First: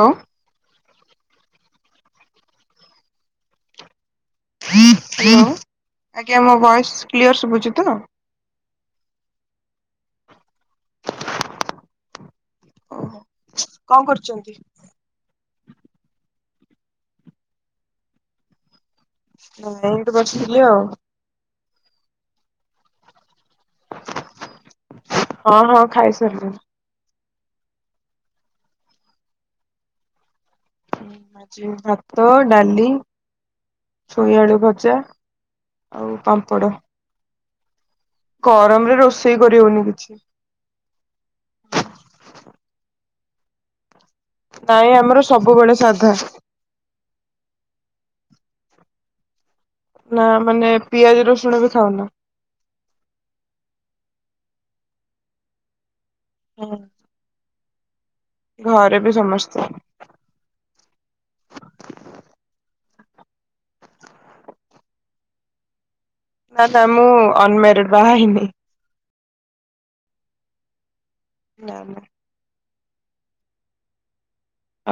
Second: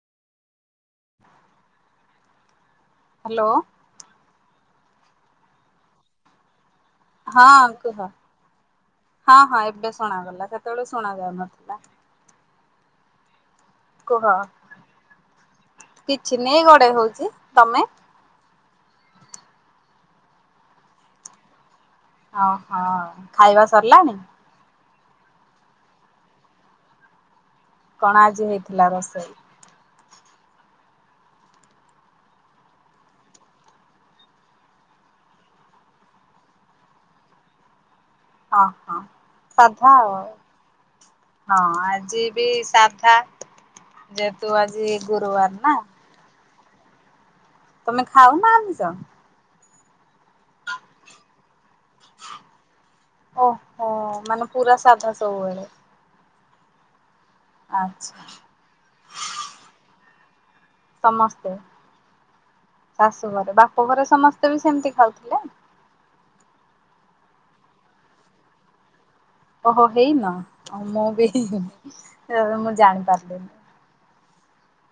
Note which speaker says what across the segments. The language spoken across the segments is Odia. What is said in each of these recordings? Speaker 1: ଲୋ।
Speaker 2: ହାଲୋ।
Speaker 1: ହାଲୋ। ଆଜ୍ଞା ମୋ ବୟସ କ୍ଲିୟର
Speaker 2: ହଁ
Speaker 1: ଶୁବୁଚି ତ?
Speaker 2: କୁହ ହଁ ହଁ ଏବେ ଶୁଣାଗଲା। ସେତେବେଳେ ଶୁଣା ଯାଉନଥିଲା।
Speaker 1: ଓହୋ। କଣ
Speaker 2: କୁହ
Speaker 1: କରୁଚନ୍ତି?
Speaker 2: ଚିନେଇ ଗଡେଇ ହଉଚି। ତମେ?
Speaker 1: ହ ଏମିତି ବସିଥିଲି ଆଉ।
Speaker 2: ଓହୋ ଖାଇବା ସରିଲାଣି?
Speaker 1: ହଁ ହଁ ଖାଇସାରିଲେ।
Speaker 2: କଣ ଆଜି ହେଇଥିଲା ରୋଷେଇ?
Speaker 1: ଆଜି ଭାତ, ଡାଲି, ଛୁଇଁ ଆଳୁ ଭଜା ଆଉ ପାମ୍ପଡ।
Speaker 2: ଓହୋ।
Speaker 1: କରି ହଉନି
Speaker 2: ସାଧା
Speaker 1: କିଛି।
Speaker 2: ଆଉ। ହଁ ଆଜି ବି ସାଧା। ଯେହେତୁ
Speaker 1: ନାଇଁ
Speaker 2: ଆଜି
Speaker 1: ଆମର
Speaker 2: ଗୁରୁବାର ନା
Speaker 1: ସବୁବେଳେ ସାଧା।
Speaker 2: ତମେ ଖାଉ ନା ଆମିଷ?
Speaker 1: ନା ମାନେ ପିଆଜ ରସୁଣ ବି ଖାଉନୁ।
Speaker 2: ଓହୋ ମାନେ ପୁରା ସାଧା ସବୁବେଳେ।
Speaker 1: ହଁ।
Speaker 2: ଆଚ୍ଛା
Speaker 1: ଘରେ ବି ସମସ୍ତେ।
Speaker 2: ସମସ୍ତେ ଶାଶୁ ଘରେ, ବାପ ଘରେ ସମସ୍ତେ ବି ସେମିତି ଖାଉଥିଲେ।
Speaker 1: ନା ତା ମୁଁ ଅନମେରିଡ। ବାହା ହେଇନି।
Speaker 2: ଓହୋ, ହେଇନ। ଓ ମୁଁ
Speaker 1: ନା ନା
Speaker 2: ଆରେ ଜାଣିପାରିଲିନି।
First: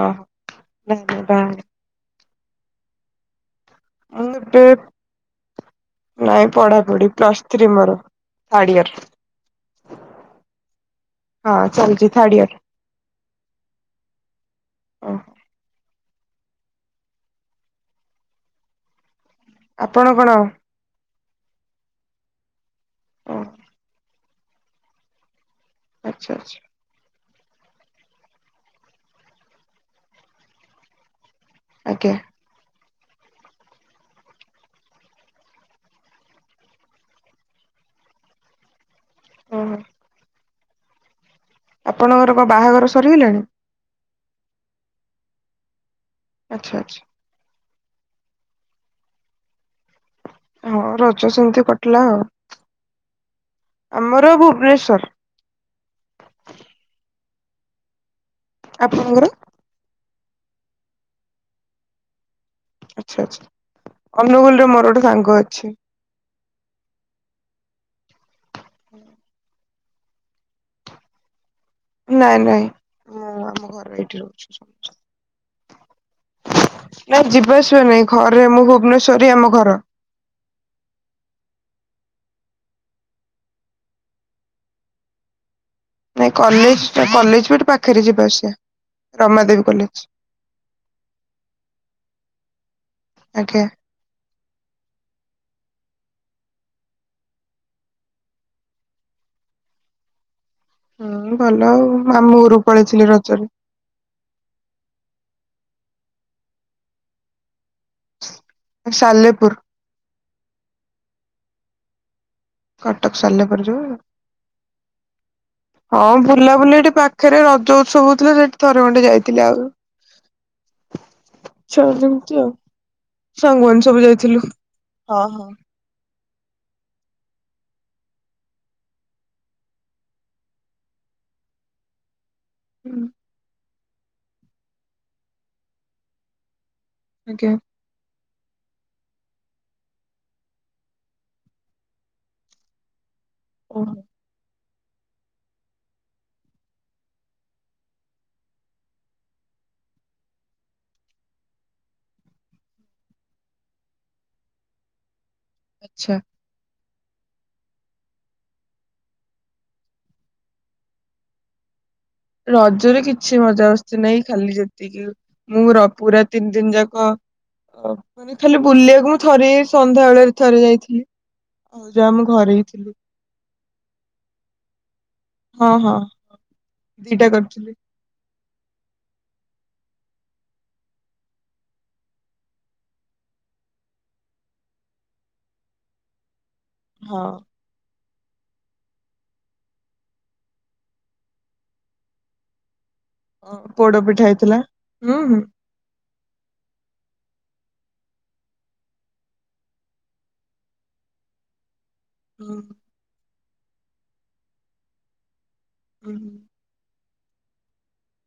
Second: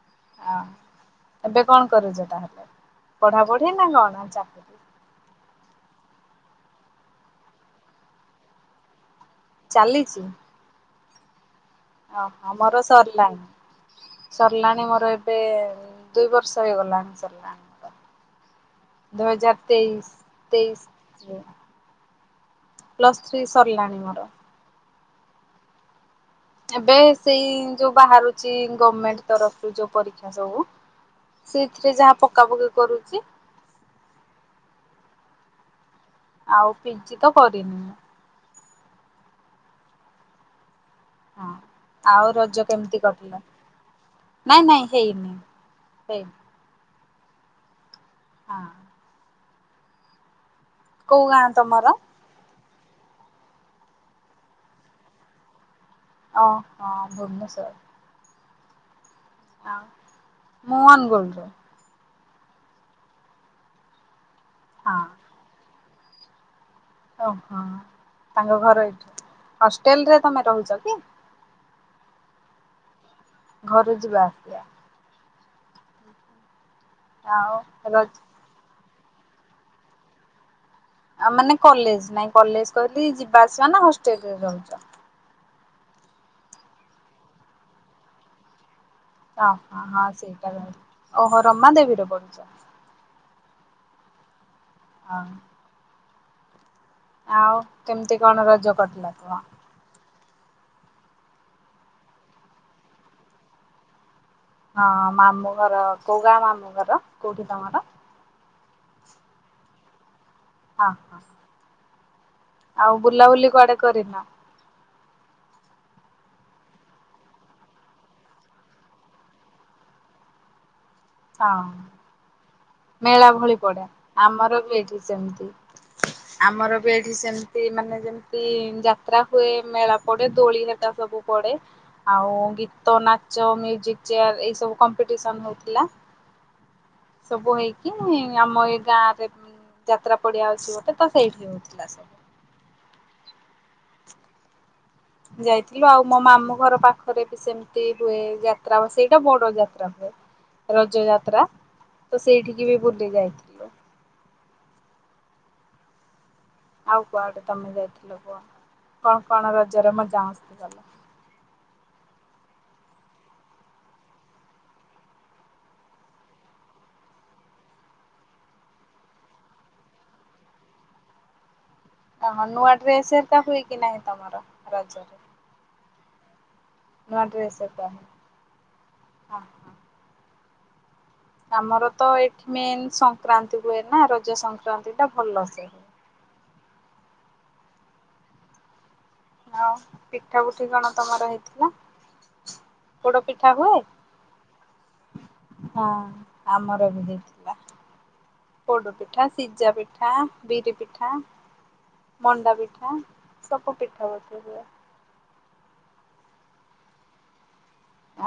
Speaker 1: ଓହୋ
Speaker 2: ହ
Speaker 1: ନା ନା ବାହା
Speaker 2: ଏବେ
Speaker 1: ହେଇନି
Speaker 2: କଣ କରୁଚ ତାହଲେ? ପଢା ପଢି।
Speaker 1: ମୁଁ ଏବେ
Speaker 2: [unintelligible]
Speaker 1: ନାଇଁ ପଢାପଢି ପ୍ଲସ ଥ୍ରୀ ମୋର ଥାର୍ଡ ଇର।
Speaker 2: ଚାଲିଛି
Speaker 1: ହଁ ଚାଲିଛି ଥାର୍ଡ
Speaker 2: ଓହୋ
Speaker 1: ଇୟର
Speaker 2: ମୋର ସରିଲାଣି ସରିଲାଣି ମୋର
Speaker 1: ଓହୋ
Speaker 2: ଏବେ- ଦୁଇ ବର୍ଷ ହେଇଗଲାଣି ସରିଲାଣି ତ। ଦୁଇ ହଜାର
Speaker 1: ଆପଣ କଣ
Speaker 2: ତେଇଶ ତେଇଶ ପ୍ଲସ୍
Speaker 1: ଓ
Speaker 2: ଥ୍ରୀ ସରିଲାଣିି ମୋର।
Speaker 1: ଆଚ୍ଛା ଆଚ୍ଛା
Speaker 2: ଏବେ ସେଇ ଯୋଉ ବାହାରୁଛି ଗମେଣ୍ଟ ତରଫରୁ ଯୋଉ ପରୀକ୍ଷା ସବୁ ସେଇଥିରେ
Speaker 1: ଆଜ୍ଞା
Speaker 2: ଯାହା ପକା ପକି କରୁ କି ଆଉ ପିଜିି ତ କରିନି।
Speaker 1: ହୁଁ।
Speaker 2: ହଁ ଆଉ
Speaker 1: ଆପଣଙ୍କର କଣ
Speaker 2: ରଜ
Speaker 1: ବାହାଘର
Speaker 2: କେମିତି କଟିଲା?
Speaker 1: ସରିଗଲାଣି?
Speaker 2: ନାଇଁ ନାଇଁ ହେଇନି। ହେଇନି
Speaker 1: ଆଚ୍ଛା ଆଚ୍ଛା।
Speaker 2: ହଁ।
Speaker 1: ହଁ
Speaker 2: କୋଉ
Speaker 1: ରଜ
Speaker 2: ଗାଁ
Speaker 1: ସେମିତି
Speaker 2: ତମର?
Speaker 1: କଟିଲା ଆଉ। ଆମର ଭୁବନେଶ୍ୱର।
Speaker 2: ଓ ହୋ ଭୁବନେଶ୍ୱର।
Speaker 1: ଆପଣଙ୍କର?
Speaker 2: ଆ ମୁଁ ଅନୁଗୁଳ।
Speaker 1: ଆଚ୍ଛା ଆଚ୍ଛା। ଅନୁଗୁଳରେ ମୋର
Speaker 2: ହଁ
Speaker 1: ଗୋଟେ ସାଙ୍ଗ ଅଛି।
Speaker 2: ଓହୋ। ତାଙ୍କ ଘର ଏଇଠି। ହଷ୍ଟେଲ ରେ ତମେ ରହୁଛ କି?
Speaker 1: ନାଇଁ ନାଇଁ। ମୁଁ ଆମ ଘର
Speaker 2: ଘରୁ
Speaker 1: ଏଇଠି
Speaker 2: ଯିବା
Speaker 1: ରହୁଛୁ
Speaker 2: ଆସିବା।
Speaker 1: ସମସ୍ତେ [inaudible] ନାଇଁ
Speaker 2: ଆଉ
Speaker 1: ଯିବା ଆସିବା ନାଇଁ
Speaker 2: ରଜ
Speaker 1: ଘରେ ମୁଁ ଭୁବନେଶ୍ଵର ସରି ଆମ ଘର।
Speaker 2: ଆ ମାନେ କଲେଜ ନାଇଁ କଲେଜ କହିଲି ଯିବା ଆସିବା ନା ହଷ୍ଟେଲରେ ରହୁଛ।
Speaker 1: ନାଇ କଲେଜ କଲେଜ ବି ଏଠି ପାଖରେ ଯିବା ଆସିବା। ରମାଦେବୀ
Speaker 2: ହଁ
Speaker 1: କଲେଜ
Speaker 2: ହଁ ସେଇଟା ଓହୋ ରମା ଦେବୀରେ ପଢୁଛ।
Speaker 1: ଆଜ୍ଞା।
Speaker 2: ହଁ। ଆଉ କେମିତି କଣ ରଜ କଟିଲା କୁହ।
Speaker 1: ହୁଁ ଭଲ ଆଉ ମାମୁଁ ଘରୁ ପଳେଇଥିଲି ରଜରେ
Speaker 2: ହଁ ମାମୁଁ ଘର କୋଉ ଗାଁ ମାମୁଁ ଘର କୋଉଠି ତମର
Speaker 1: ସାଲେପୁର
Speaker 2: ହଁ। ଆଉ
Speaker 1: କଟକ ସରିଲା
Speaker 2: ବୁଲାବୁଲି
Speaker 1: ପରେ
Speaker 2: କୁଆଡେ
Speaker 1: ଯୋଉ
Speaker 2: କରିନ
Speaker 1: ହଁ ବୁଲାବୁଲି ଏଠି ପାଖରେ ରଜ ଉତ୍ସବ ହଉଥିଲା ସେଠି ଥରେ ଖଣ୍ଡେ ଯାଇଥିଲେ ଆଉ।
Speaker 2: ହଁ
Speaker 1: ଇଚ୍ଛା ହଉନି ଏମିତି ଆଉ
Speaker 2: ମେଳା ଭଳି
Speaker 1: ସାଙ୍ଗମାନେ
Speaker 2: ପଡେ
Speaker 1: ସବୁ ଯାଇଥିଲୁ।
Speaker 2: ଆମର ବି ଏଇଠି
Speaker 1: ହଁ ହଁ।
Speaker 2: ସେମିତି ଆମର ବି ଏଠି ସେମ ସେଇ ମାନେ ଯେମିତି ଯାତ୍ରା ହୁଏ ମେଳା ପଡେ ଦୋଳି ହେରେକା ସବୁ ପଡେ ଆଉ ଗୀତ
Speaker 1: ହୁଁ
Speaker 2: ନାଚ ମ୍ୟୁଜିକ୍ ଚେୟାର ଏଇ ସବୁ କମ୍ପିଟେସନ ହଉଥିଲା।
Speaker 1: ଆଜ୍ଞା।
Speaker 2: ସବୁ ହେଇକି ଆମ ଏଇ ଗାଁ ରେ ଯାତ୍ରା ପଡିଆ ଅଛି ଗୋଟେ ତ ସେଇଠି ହଉଥିଲା ସବୁ।
Speaker 1: ହୁଁ।
Speaker 2: ଯାଇଥିଲୁ ଆଉ ମୋ ମାମୁଁ ଘର ପାଖରେ ବି ସେମିତି ହୁଏ ଯାତ୍ରା ସେଇଟା ବଡ ଯାତ୍ରା ହୁଏ ରଜ ଯାତ୍ରା ତ ସେଇଠିକି ବି ବୁଲି ଯାଇଥିଲୁ।
Speaker 1: ଆଛା।
Speaker 2: ଆଉ କୁଆଡେ ତମେ ଯାଇଥିଲ କୁହ କଣ କଣ ରଜରେ ମଜା ମସ୍ତି କଲ?
Speaker 1: ରଜରେ କିଛି ମଜା ମସ୍ତି ନାଇଁ ଖାଲି ଯେତିକି ମୁଁ ର ପୁରା ତିନି ଦିନ ଯାକ ମାନେ ଖାଲି ବୁଲିଆକୁ ମୁଁ ଥରେ ସନ୍ଧ୍ୟା ବେଳେରେ ଥରେ ଯାଇଥିଲି। ଆଉ ଯୋଉ ଆମ
Speaker 2: ଓହୋ
Speaker 1: ଘରେ ହିଁ
Speaker 2: ନୂଆ
Speaker 1: ଥିଲି
Speaker 2: ଡ୍ରେସ ହରିକା ହୁଏ କି ନାହିଁ ତମର ରଜ ରେ?
Speaker 1: ହଁ ହଁ।
Speaker 2: ନୂଆ
Speaker 1: ଦିଟା
Speaker 2: ଡ୍ରେସ
Speaker 1: କରିଥିଲି
Speaker 2: ହେକା। ଆ ହ। ଆମର ତ ଏଇଠି ମେନ୍ ସଂକ୍ରାନ୍ତି ହୁଏ ନା ରଜ ସଂକ୍ରାନ୍ତି ଟା ଭଲସେ।
Speaker 1: ହଁ।
Speaker 2: ଆଉ ପିଠା ପୁଠି କଣ ତମର ହେଇଥିଲା? ପୋଡ ପିଠା ହୁଏ
Speaker 1: ପୋଡ ପିଠା ହେଇଥିଲା। ହୁଁ ହୁଁ
Speaker 2: ହଁ ଆମର ବି ହେଇ ପୋଡ ପିଠା ସିଜା ପିଠା ବିରି ପିଠା। ମଣ୍ଡା
Speaker 1: ହୁଁ
Speaker 2: ପିଠା। ସବୁ ପିଠା ପିଠି ହୁଏ।
Speaker 1: ହୁଁ।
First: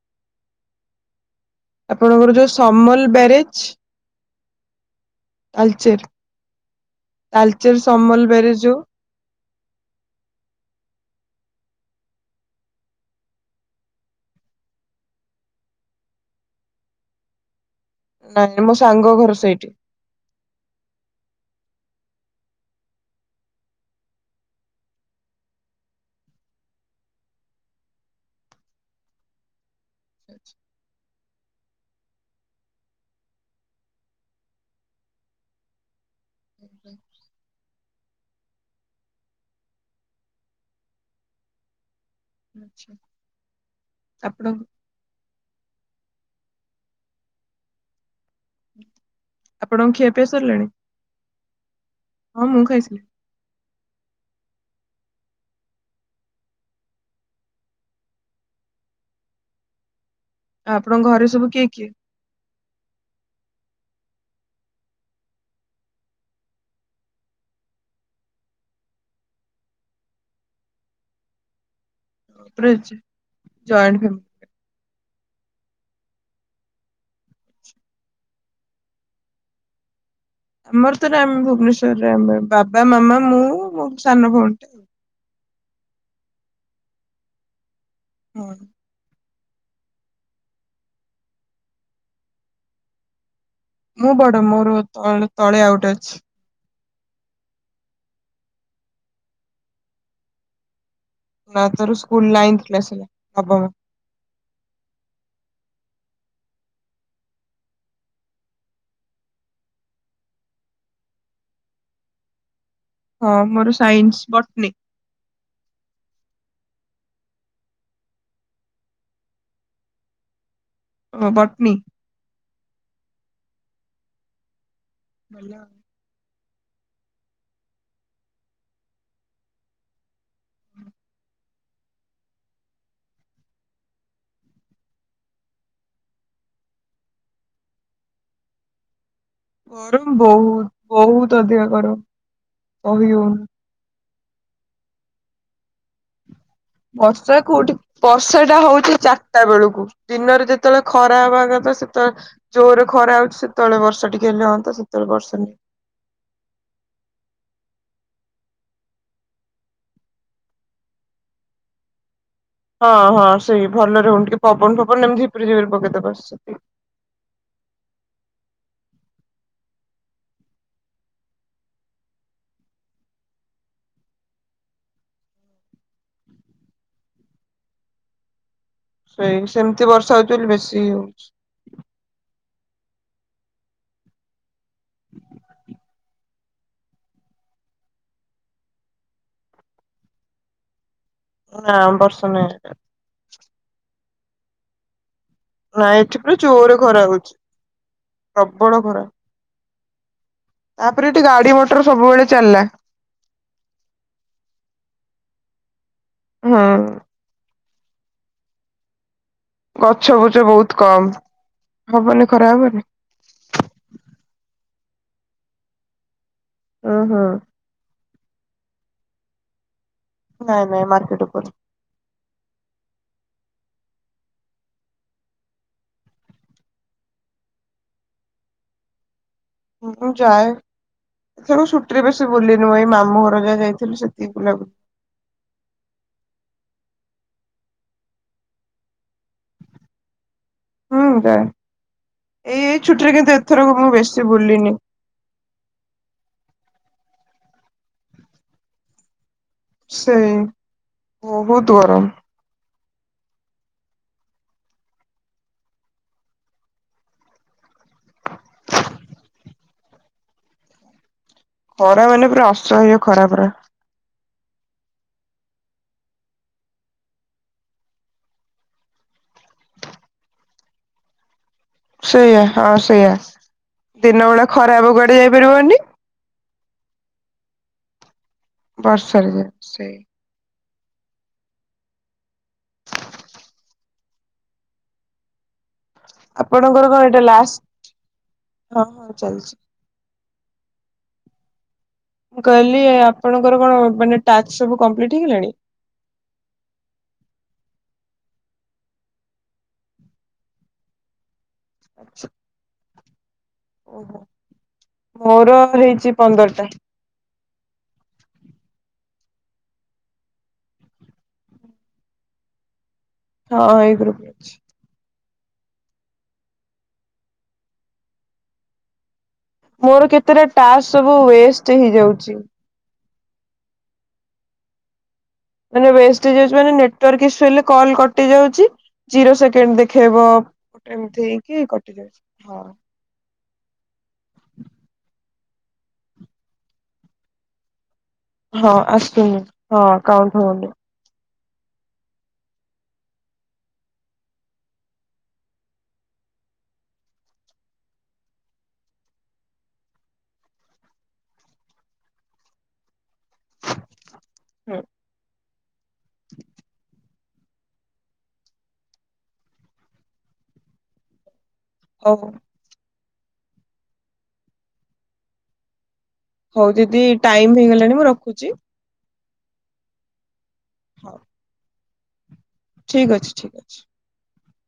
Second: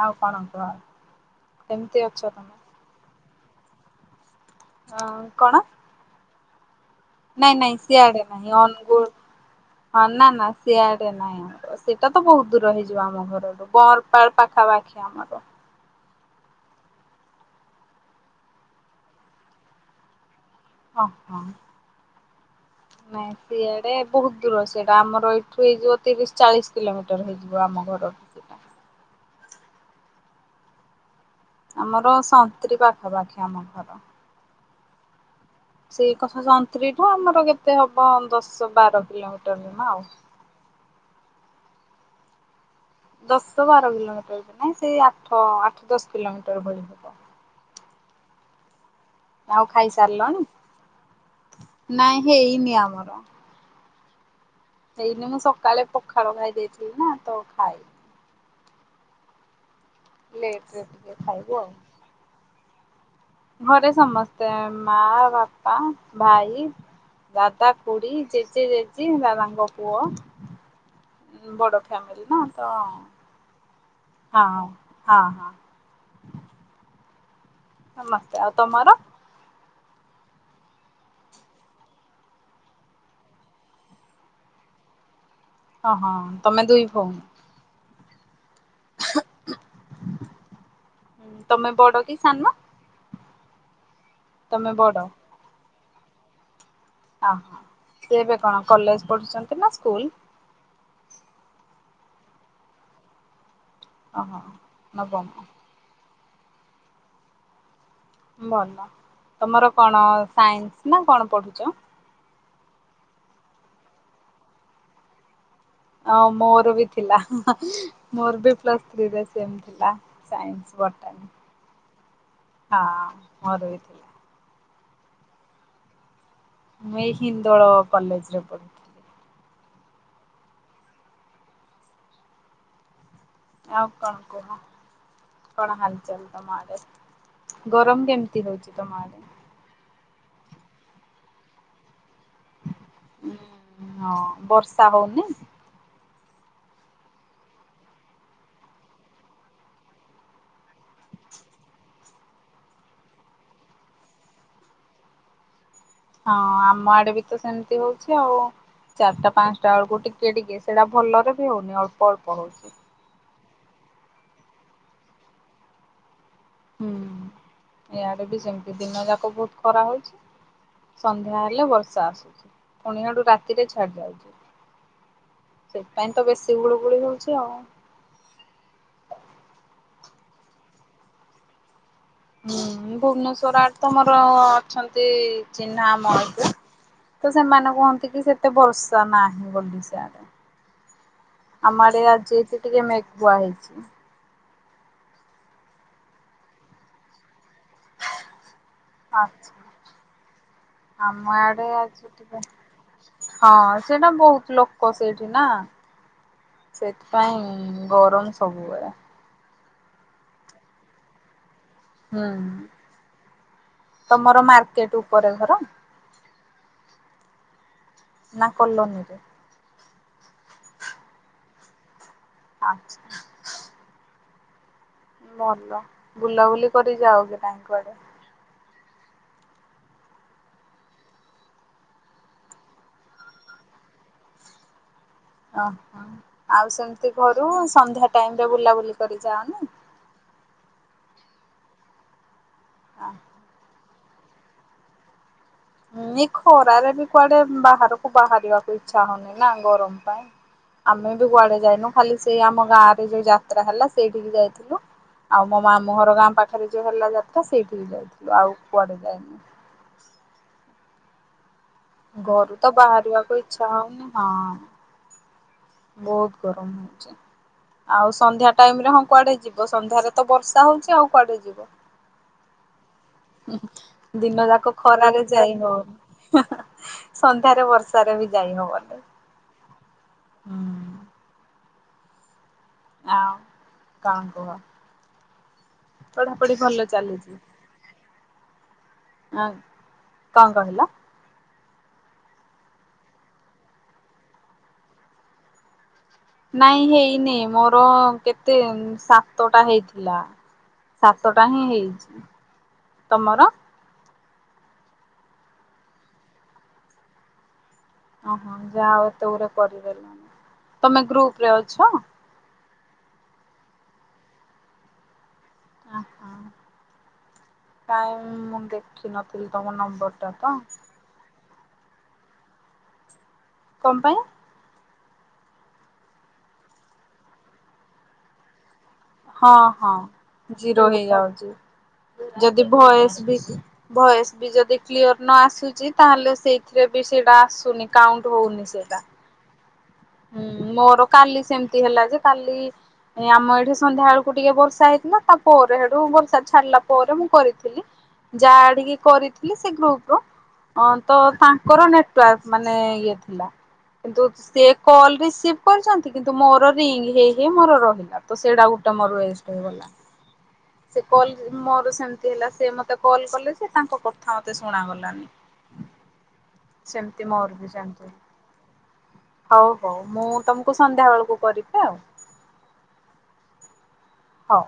Speaker 2: ଆଉ କଣ କୁହ। କେମିତି ଅଛ
Speaker 1: ଆପଣଙ୍କର ଯୋଉ
Speaker 2: ତମେ?
Speaker 1: ସମଲ ବ୍ୟାରେ ଅଛି।
Speaker 2: ହଁ କଣ? ନାଇଁ ନଇଁ
Speaker 1: ତାଲଚେର
Speaker 2: ଶିଆଡେ
Speaker 1: ସମଲବେରି
Speaker 2: ନାହିଁ
Speaker 1: ଯୋଉ
Speaker 2: ଅନୁଗୁଳ ହଁ ନା ନା ସିଆଡେ ନାଇଁ ଆମର ସେଟା ତ ବହୁତ ଦୂର ହେଇଯିବ ଆମ ଘର ଠୁ ବଂରପାଳ ପାଖାପାଖି ଆମର।
Speaker 1: ଜାଣିନି ମୋ ସାଙ୍ଗ ଘର ସେଇଠି।
Speaker 2: ଅ ହ। ନାଇଁ ସିଆଡେ ବହୁତ ଦୂର ସେଟା ଆମର ଏଠୁ ହେଇଯିବ ତିରିଶ ଚାଳିଶ କିଲୋମିଟର ହେଇଯିବ ଆମ ଘର ଠୁ ସେଟା।
Speaker 1: ଆଛା।
Speaker 2: ଆମର ସନ୍ତ୍ରୀ ପାଖାପାଖି ଆମ ଘର। ସେଇ କସ ସନ୍ତ୍ରୀଠୁ ଆମର କେତେ ହବ ଦଶ ବାର କିଲୋମିଟର ଜମା ଆଉ।
Speaker 1: ଆଚ୍ଛା
Speaker 2: ଦଶ ବାର କିଲୋମିଟର
Speaker 1: ଆପଣ
Speaker 2: ବି ନୁଅ ସେଇ ଆଠ ଆଠ ଦଶ। କିିଲୋମିଟର ଭଳୀ ହବ।
Speaker 1: [unintelligible]
Speaker 2: ଆଉ
Speaker 1: ଆପଣଙ୍କ ଖିଆ ପିଆ
Speaker 2: ଖାଇସାରିଲନି?
Speaker 1: ସରିଲାଣି?
Speaker 2: ନାଇଁ
Speaker 1: ହଁ ମୁଁ
Speaker 2: ହେଇନି
Speaker 1: ଖାଇଥିଲି।
Speaker 2: ଆମର। ହେଇନି ମୁଁ ସକାଳେ ପଖାଳ ଖାଇ ଦେଇେଇଥିଲି ନା ତ ଖାଇନି। ଲେଟ ରେ
Speaker 1: ଆପଣଙ୍କ
Speaker 2: ଟିକେ
Speaker 1: ଘରେ ସବୁ
Speaker 2: ଖାଇବୁ ଆଉ।
Speaker 1: କିଏ କିଏ?
Speaker 2: ଘରେ ସମସ୍ତେ ମା ବାପା ଭାଇ ଦାଦା କୁଡି ଜେଜେ ଜେଜେ ଦାଦାଙ୍କ ପୁଅ ବଡ। ଫମିଲ ନା
Speaker 1: ପୁରା
Speaker 2: ତ ହଁ।
Speaker 1: Joint family.
Speaker 2: ହଁ ହଁ। ମୋତେ ଆଉ ତମର?
Speaker 1: ଆମର ତରେ ଆମ୍ ଭୁବନେଶ୍ୱର ଆମେ ବାବା ମାମା ମୁଁ ମୋ ସାନ ଭଉଣୀଟେ।
Speaker 2: ଅହଁ ତମେ ଦୁଇ ଭଉଣୀ।
Speaker 1: ହୁଁ।
Speaker 2: ତମେ ବଡ କି ସାନ?
Speaker 1: ମୁଁ ବଡ
Speaker 2: ତମେ
Speaker 1: ମୋର
Speaker 2: ବଡ
Speaker 1: ତଳେ ତଳେ ଆଉ ଗୋଟେ ଅଛି। [inaudible]
Speaker 2: ଆ ସେ ଏବେ କଣ କଲେଜ ପଢୁଛନ୍ତି ନା ସ୍କୁଲ?
Speaker 1: ନା ତାର ସ୍କୁଲ ନାଇନ୍ଥ କ୍ଲାସ ହେଲା ନବମ।
Speaker 2: ଅ ହ ନବମ। ଭଲ ତମର କଣ ସାଇନ୍ସ ନା କଣ ପଢୁଛ?
Speaker 1: ହଁ ମୋର ସାଇନ୍ସ ବଟନି।
Speaker 2: ଅ ମୋର ବି ଥିଲା ମୋର ବି ପ୍ଲସ୍ଥ ଥ୍ରୀ ରେ ସେମ୍ ଥିଲା ସାଇନ୍ସ। ବୋଧେ
Speaker 1: ବଟନୀ।
Speaker 2: ହଁ। ମୋରବି ଥିଲା
Speaker 1: [inaudible]
Speaker 2: ମୁଁ ଏଇ ହିନ୍ଦୋଳ କଲେଜରେ ପଢିଥିଲି। ଆଉ କଣ କୁହ କଣ ହାଲଚାଲ ତମ ଆଡେ ଗରମ କେମିତି ହଉଛି ତମ ଆଡେ?
Speaker 1: ଗରମ ବହୁତୁ ବହୁତୁ ଅଧିକା ଗରମ? କହିହଉନି।
Speaker 2: ହଁ ବର୍ଷା ହଉନି?
Speaker 1: ବର୍ଷା କୋଉଠି ବର୍ଷା ଟା ହଉଛି ଚାରିଟା ବେଳକୁ ଦିନରେ ଯେତେବେଳେ ଖରା ହବାକଥା ସେତେବେଳେ ଜୋରରେ ଖରା ହଉଛି ସେତେବେଳେ ବର୍ଷା ଟିକେ ହେଲେ ହଅନ୍ତା ସେତେବେଳେ ବର୍ଷା ନ
Speaker 2: ହଁ ଆମ ଆଡେ ବି ତ ସେମିତି ହଉଛି ଆଉ ଚାରିଟା ପାଞ୍ଚଟା ବେଳକୁ ଟିକେ ଟିକେ ସେଇଟା ଭଲରେ ବି ହଉନି ଅଳ୍ପ ଅଳ୍ପ ହଉଛି।
Speaker 1: ହଁ ହଁ ସେଇ ଭଲ ରହୁନ ଟିକେ ପବନ ଫବନ ଏମତି ଝିପରି ଝିପରି ପକେଇଦବା ବାସ।
Speaker 2: ହୁଁ ଏୟା। ବି ସେମିତି ଦିନ ଯାକ ଭଉତୁ ଖରା ହଉଛି ସନ୍ଧ୍ୟା ହେଲେ ବର୍ଷା ଆସୁଛି ପୁଣିଆଡୁ ରାତିରେ ଛାଡି ଯାଉଛି ସେପାଇଁ ତ ବେଶୀ ଗୁଳୁ ଗୁଳି ହଉଛି ଆଉ।
Speaker 1: ସେଇ ସେମିତି ବର୍ଷା ହଉଛି ବୋଲି ବେଶୀ ହଉଛି।
Speaker 2: ହୁଁ ଭୁବନେଶ୍ୱର ଆଡ ତମର ଅଛନ୍ତି ଚିହ୍ନା ଆମ ଆଡେ। ତ ସେମାନେ କୁହନ୍ତି କି ସେତେ ବର୍ଷା ନାହିଁ ବୋଲିସିଆଡେ।
Speaker 1: ନା
Speaker 2: ଆମର ଆଡେ
Speaker 1: ବର୍ଷା
Speaker 2: ଆଜି
Speaker 1: ନାହିଁ
Speaker 2: ଟିକେ ମେଘୁଆ ହେଇଚି। ଆ [unintelligible]
Speaker 1: ନାଇଁ ଏଠି ପୁରା ଜୋର ଖରା ହଉଛି। ପ୍ରବଳ ଖରା।
Speaker 2: ଆଚ୍ଛା
Speaker 1: ତାପରେ ଏଠି
Speaker 2: ଆମ
Speaker 1: ଗାଡି
Speaker 2: ଆଡେ
Speaker 1: ମଟର
Speaker 2: ଆଜି
Speaker 1: ସବୁବେଳେ
Speaker 2: ଟିକେ
Speaker 1: ଚାଲିଲା
Speaker 2: ହଁ ସେଟା ବହୁତ ଲୋକ ସେଇଠି ନା।
Speaker 1: ହୁଁ
Speaker 2: ସେଥିପାଇଁ। ଗରମ ସବୁବେଳେ
Speaker 1: ଗଛ ପୁଛ ବହୁତ କମ୍।
Speaker 2: ହୁଁ ତମର ମାର୍କ ଟିକେଟ ଉପରେ ଘର।
Speaker 1: ହୁଁ ହୁଁ।
Speaker 2: ନା କଲୋନୀରେ।
Speaker 1: ନାଇଁ ନାଇଁ ମାର୍କେଟ ଉପରେ।
Speaker 2: ଆଚ୍ଛା। ଭଲ ବୁଲାବୁଲି କରି ଯାଉନି କି କୁଆଡ଼େ
Speaker 1: ମୁଁଁ ଯାଏ ଏଥର ଛୁଟିରେ ବେଇ ବୁଲିନି ମ ଏଇ ମାମୁଁ ଘର ଯା ଯାଇଥିଲି ସେତିକି ବୁଲା ବୁଲି
Speaker 2: ଓହୋ ଆଉ ସେମିତି ଘରୁ ସନ୍ଧ୍ୟା ଟାଇମରେ ବୁଲାବୁଲି କରି ଯାଅନି
Speaker 1: ହୁଁ ଯାଏ ଏଇ ଛୁଟି ରେ କିନ୍ତୁ ଏଥରକ ମୁଁ ବେଶି ବେଶି ବୁଲିନି।
Speaker 2: ଏଇ ଖରାରେ ବି କୁଆଡେ ବାହାରକୁ ବାହାରିବାକୁ ଇଚ୍ଛା ହଉନି। ନା ଗରମ ପାଇଁ
Speaker 1: ସେଇ
Speaker 2: ଆମେ ବି କୁଆଡେ
Speaker 1: ବହୁତ
Speaker 2: ଯାଇନୁ
Speaker 1: ଗରମ।
Speaker 2: ଖାଲି ସେଇ ଆମ ଗାଁ ଯୋଉ ଯାତ୍ରା ହେଲା ସେଇଠିକି ଯାଇଥିଲୁ ଆଉ ମୋ ମାମୁହର ଗାଁ ପାଖରେ ଯୋଉ ହେଲା ଯାତ୍ରା ସେଇଠିକି ଯାଇଥିଲୁ ଆଉ କୁଆଡେ ଯାଇନୁ।
Speaker 1: ଖରା ମାନେ ପୁରା
Speaker 2: ଘରୁ ତ
Speaker 1: ଅସହ୍ୟ ଖରା
Speaker 2: ବାହାରିବାକୁ
Speaker 1: ପରା।
Speaker 2: ଇଚ୍ଛା ହଉନି ହଁ। ବହୁତ ଗରମ ହଉଛି ଆଉ ସନ୍ଧ୍ୟା ଟାଇମ ରେ ହଁ କୁଆଡେ ଯିବ ସନ୍ଧ୍ୟାରେ ତ ବର୍ଷା ହଉଚଛି ଆଉ କୁଆଡେ ଯିବ।
Speaker 1: ସେଇଆ ହଁ ସେଇଆ ଦିନ ବେଳେ
Speaker 2: ଯାକ
Speaker 1: ଖରାପ କୁଆଡେ
Speaker 2: ଖରାରେ ଯାଇ
Speaker 1: ଯାଇପାରିବନି।
Speaker 2: ହଉନି। ସନ୍ଧ୍ୟାରେ ବର୍ଷାରେ ବି ଯାଇ ହବନି।
Speaker 1: ବର୍ଷାରେ ସେ
Speaker 2: ହଁ କଣ କୁହ? ପଢାପଢି ଭଲ
Speaker 1: ଆପଣଙ୍କର କଣ ଏଇଟା
Speaker 2: ଚାଲିଛି?
Speaker 1: ଲାଷ୍ଟ ହଁ ହଁ
Speaker 2: ଆଁ
Speaker 1: ଚାଲିଛି।
Speaker 2: କଣ କହିଲ?
Speaker 1: ମୁଁ କହିଲି ଆପଣଙ୍କର କଣ ମାନେ ଟାସ୍କ ସବୁ କଂପ୍ଲିଟ୍ ହେଇଗଲାଣି।
Speaker 2: ନାଇଁ ହେଇନି ମୋର କେତେ ସାତଟା ହେଇଥିଲା ସାତ ପାଁ ହେଇଛି। ତମର?
Speaker 1: ଓହୋ ମୋର ହେଇଛି ପନ୍ଦରଟା।
Speaker 2: ଓହୋ ଯାହା ହଉ ଏତେ ଗୁଡେ କରିଦେଲଣିି ତମେ ଗ୍ରୁପ ରେ ଅଛ।
Speaker 1: ହଁ ଏଇ ଗ୍ରୁପ୍ ରେ ଅଛି।
Speaker 2: ଆହାଃ, ଆଉ ମୁଁ ଦେଖି ନ
Speaker 1: ମୋର କେତେଟ ଟା ସବୁ ଏସ୍ [inaudible] ହେଇଯାଉଛି।
Speaker 2: କଅଁ ପାଇଁ?
Speaker 1: ମାନେ ୱେଷ୍ଟ୍ ହେଇ ଯାଉଛି ମାନେ ନେଟୱାର୍କ ଇସ୍ୟୁ ହେଲେ କଲ୍ କଟି ଯାଉଛି। ଜିରୋ
Speaker 2: ହଁ
Speaker 1: ସେକେଣ୍ଡ
Speaker 2: ହଁ
Speaker 1: ଦେଖେଇବ
Speaker 2: ଜିରୋ
Speaker 1: ଗୋଟେ ଏମିତି
Speaker 2: ହେଇଯାଉଛି।
Speaker 1: ହେଇକି କଟି ଯାଉଛି ହଉ।
Speaker 2: ଭଏସ୍ ବି ଯଦି କ୍ଲିଅର୍। ନ ଆସୁଛି ତାହେଲେ ସେଇଥିରେ ବି ସେଇଟା ଆସୁନି। କାଉଣ୍ଟ ହଉନି
Speaker 1: ହଁ
Speaker 2: ସେଇଟା।
Speaker 1: ଆସୁନି। ହଁ କାଉଣ୍ଟ ହଉନି।
Speaker 2: ସେମତି ହେଲା ଯେ, କାଲି ଆମ ଏଇଠି ସନ୍ଧ୍ୟା ବେଳକୁ ଟିକେ ବର୍ଷା ହେଇଥିଲା ତାପରେ ସେଇଠୁ ବର୍ଷା ଛାଡିଲା ପରେ ମୁଁ କରିଥିଲି, ଯାହା ଟିକେ କରିଥିଲି ସେ ଗ୍ରୁପର, ତ ତାଙ୍କର ନେଟୱାର୍କ ମାନେ ଇଏ ଥିଲା କିନ୍ତୁ
Speaker 1: ହୁଁ,
Speaker 2: ସେକ୍। [unintelligible] କରିଛନ୍ତି କିନ୍ତୁ ମୋର ରିଙ୍ଗ୍ ହେଇ [inaudible] ମୋର ରହିଲା ତ ସେଟା ଗୋଟେ ମୋର ୱେଷ୍ଟରେ ଗଲା, ସେ କଲ୍ ମୋର
Speaker 1: ହଉ
Speaker 2: ସେମିତି ହେଲା ସେ ମତ୍ ମତେ କଲ୍ କଲେ ଯେ ତାଙ୍କ କଥା ମତେ ଶୁଣାଗଲାନି।
Speaker 1: ହଉ ଦିଦି
Speaker 2: ସେମିତି
Speaker 1: ଟାଇମ୍
Speaker 2: ମୋର ବି
Speaker 1: ହେଇଗଲାଣି ମୁଁ
Speaker 2: ସେମିତି
Speaker 1: ରଖୁଛି।
Speaker 2: ହଉ ହଉ ମୁଁ ତମୁ କୁ ସନ୍ଧ୍ୟା ବେଳକୁ କରିବି। ହଉ।
Speaker 1: ଠିକ୍ ଅଛି ଠିକ୍ ଅଛି।
Speaker 2: ହଉ।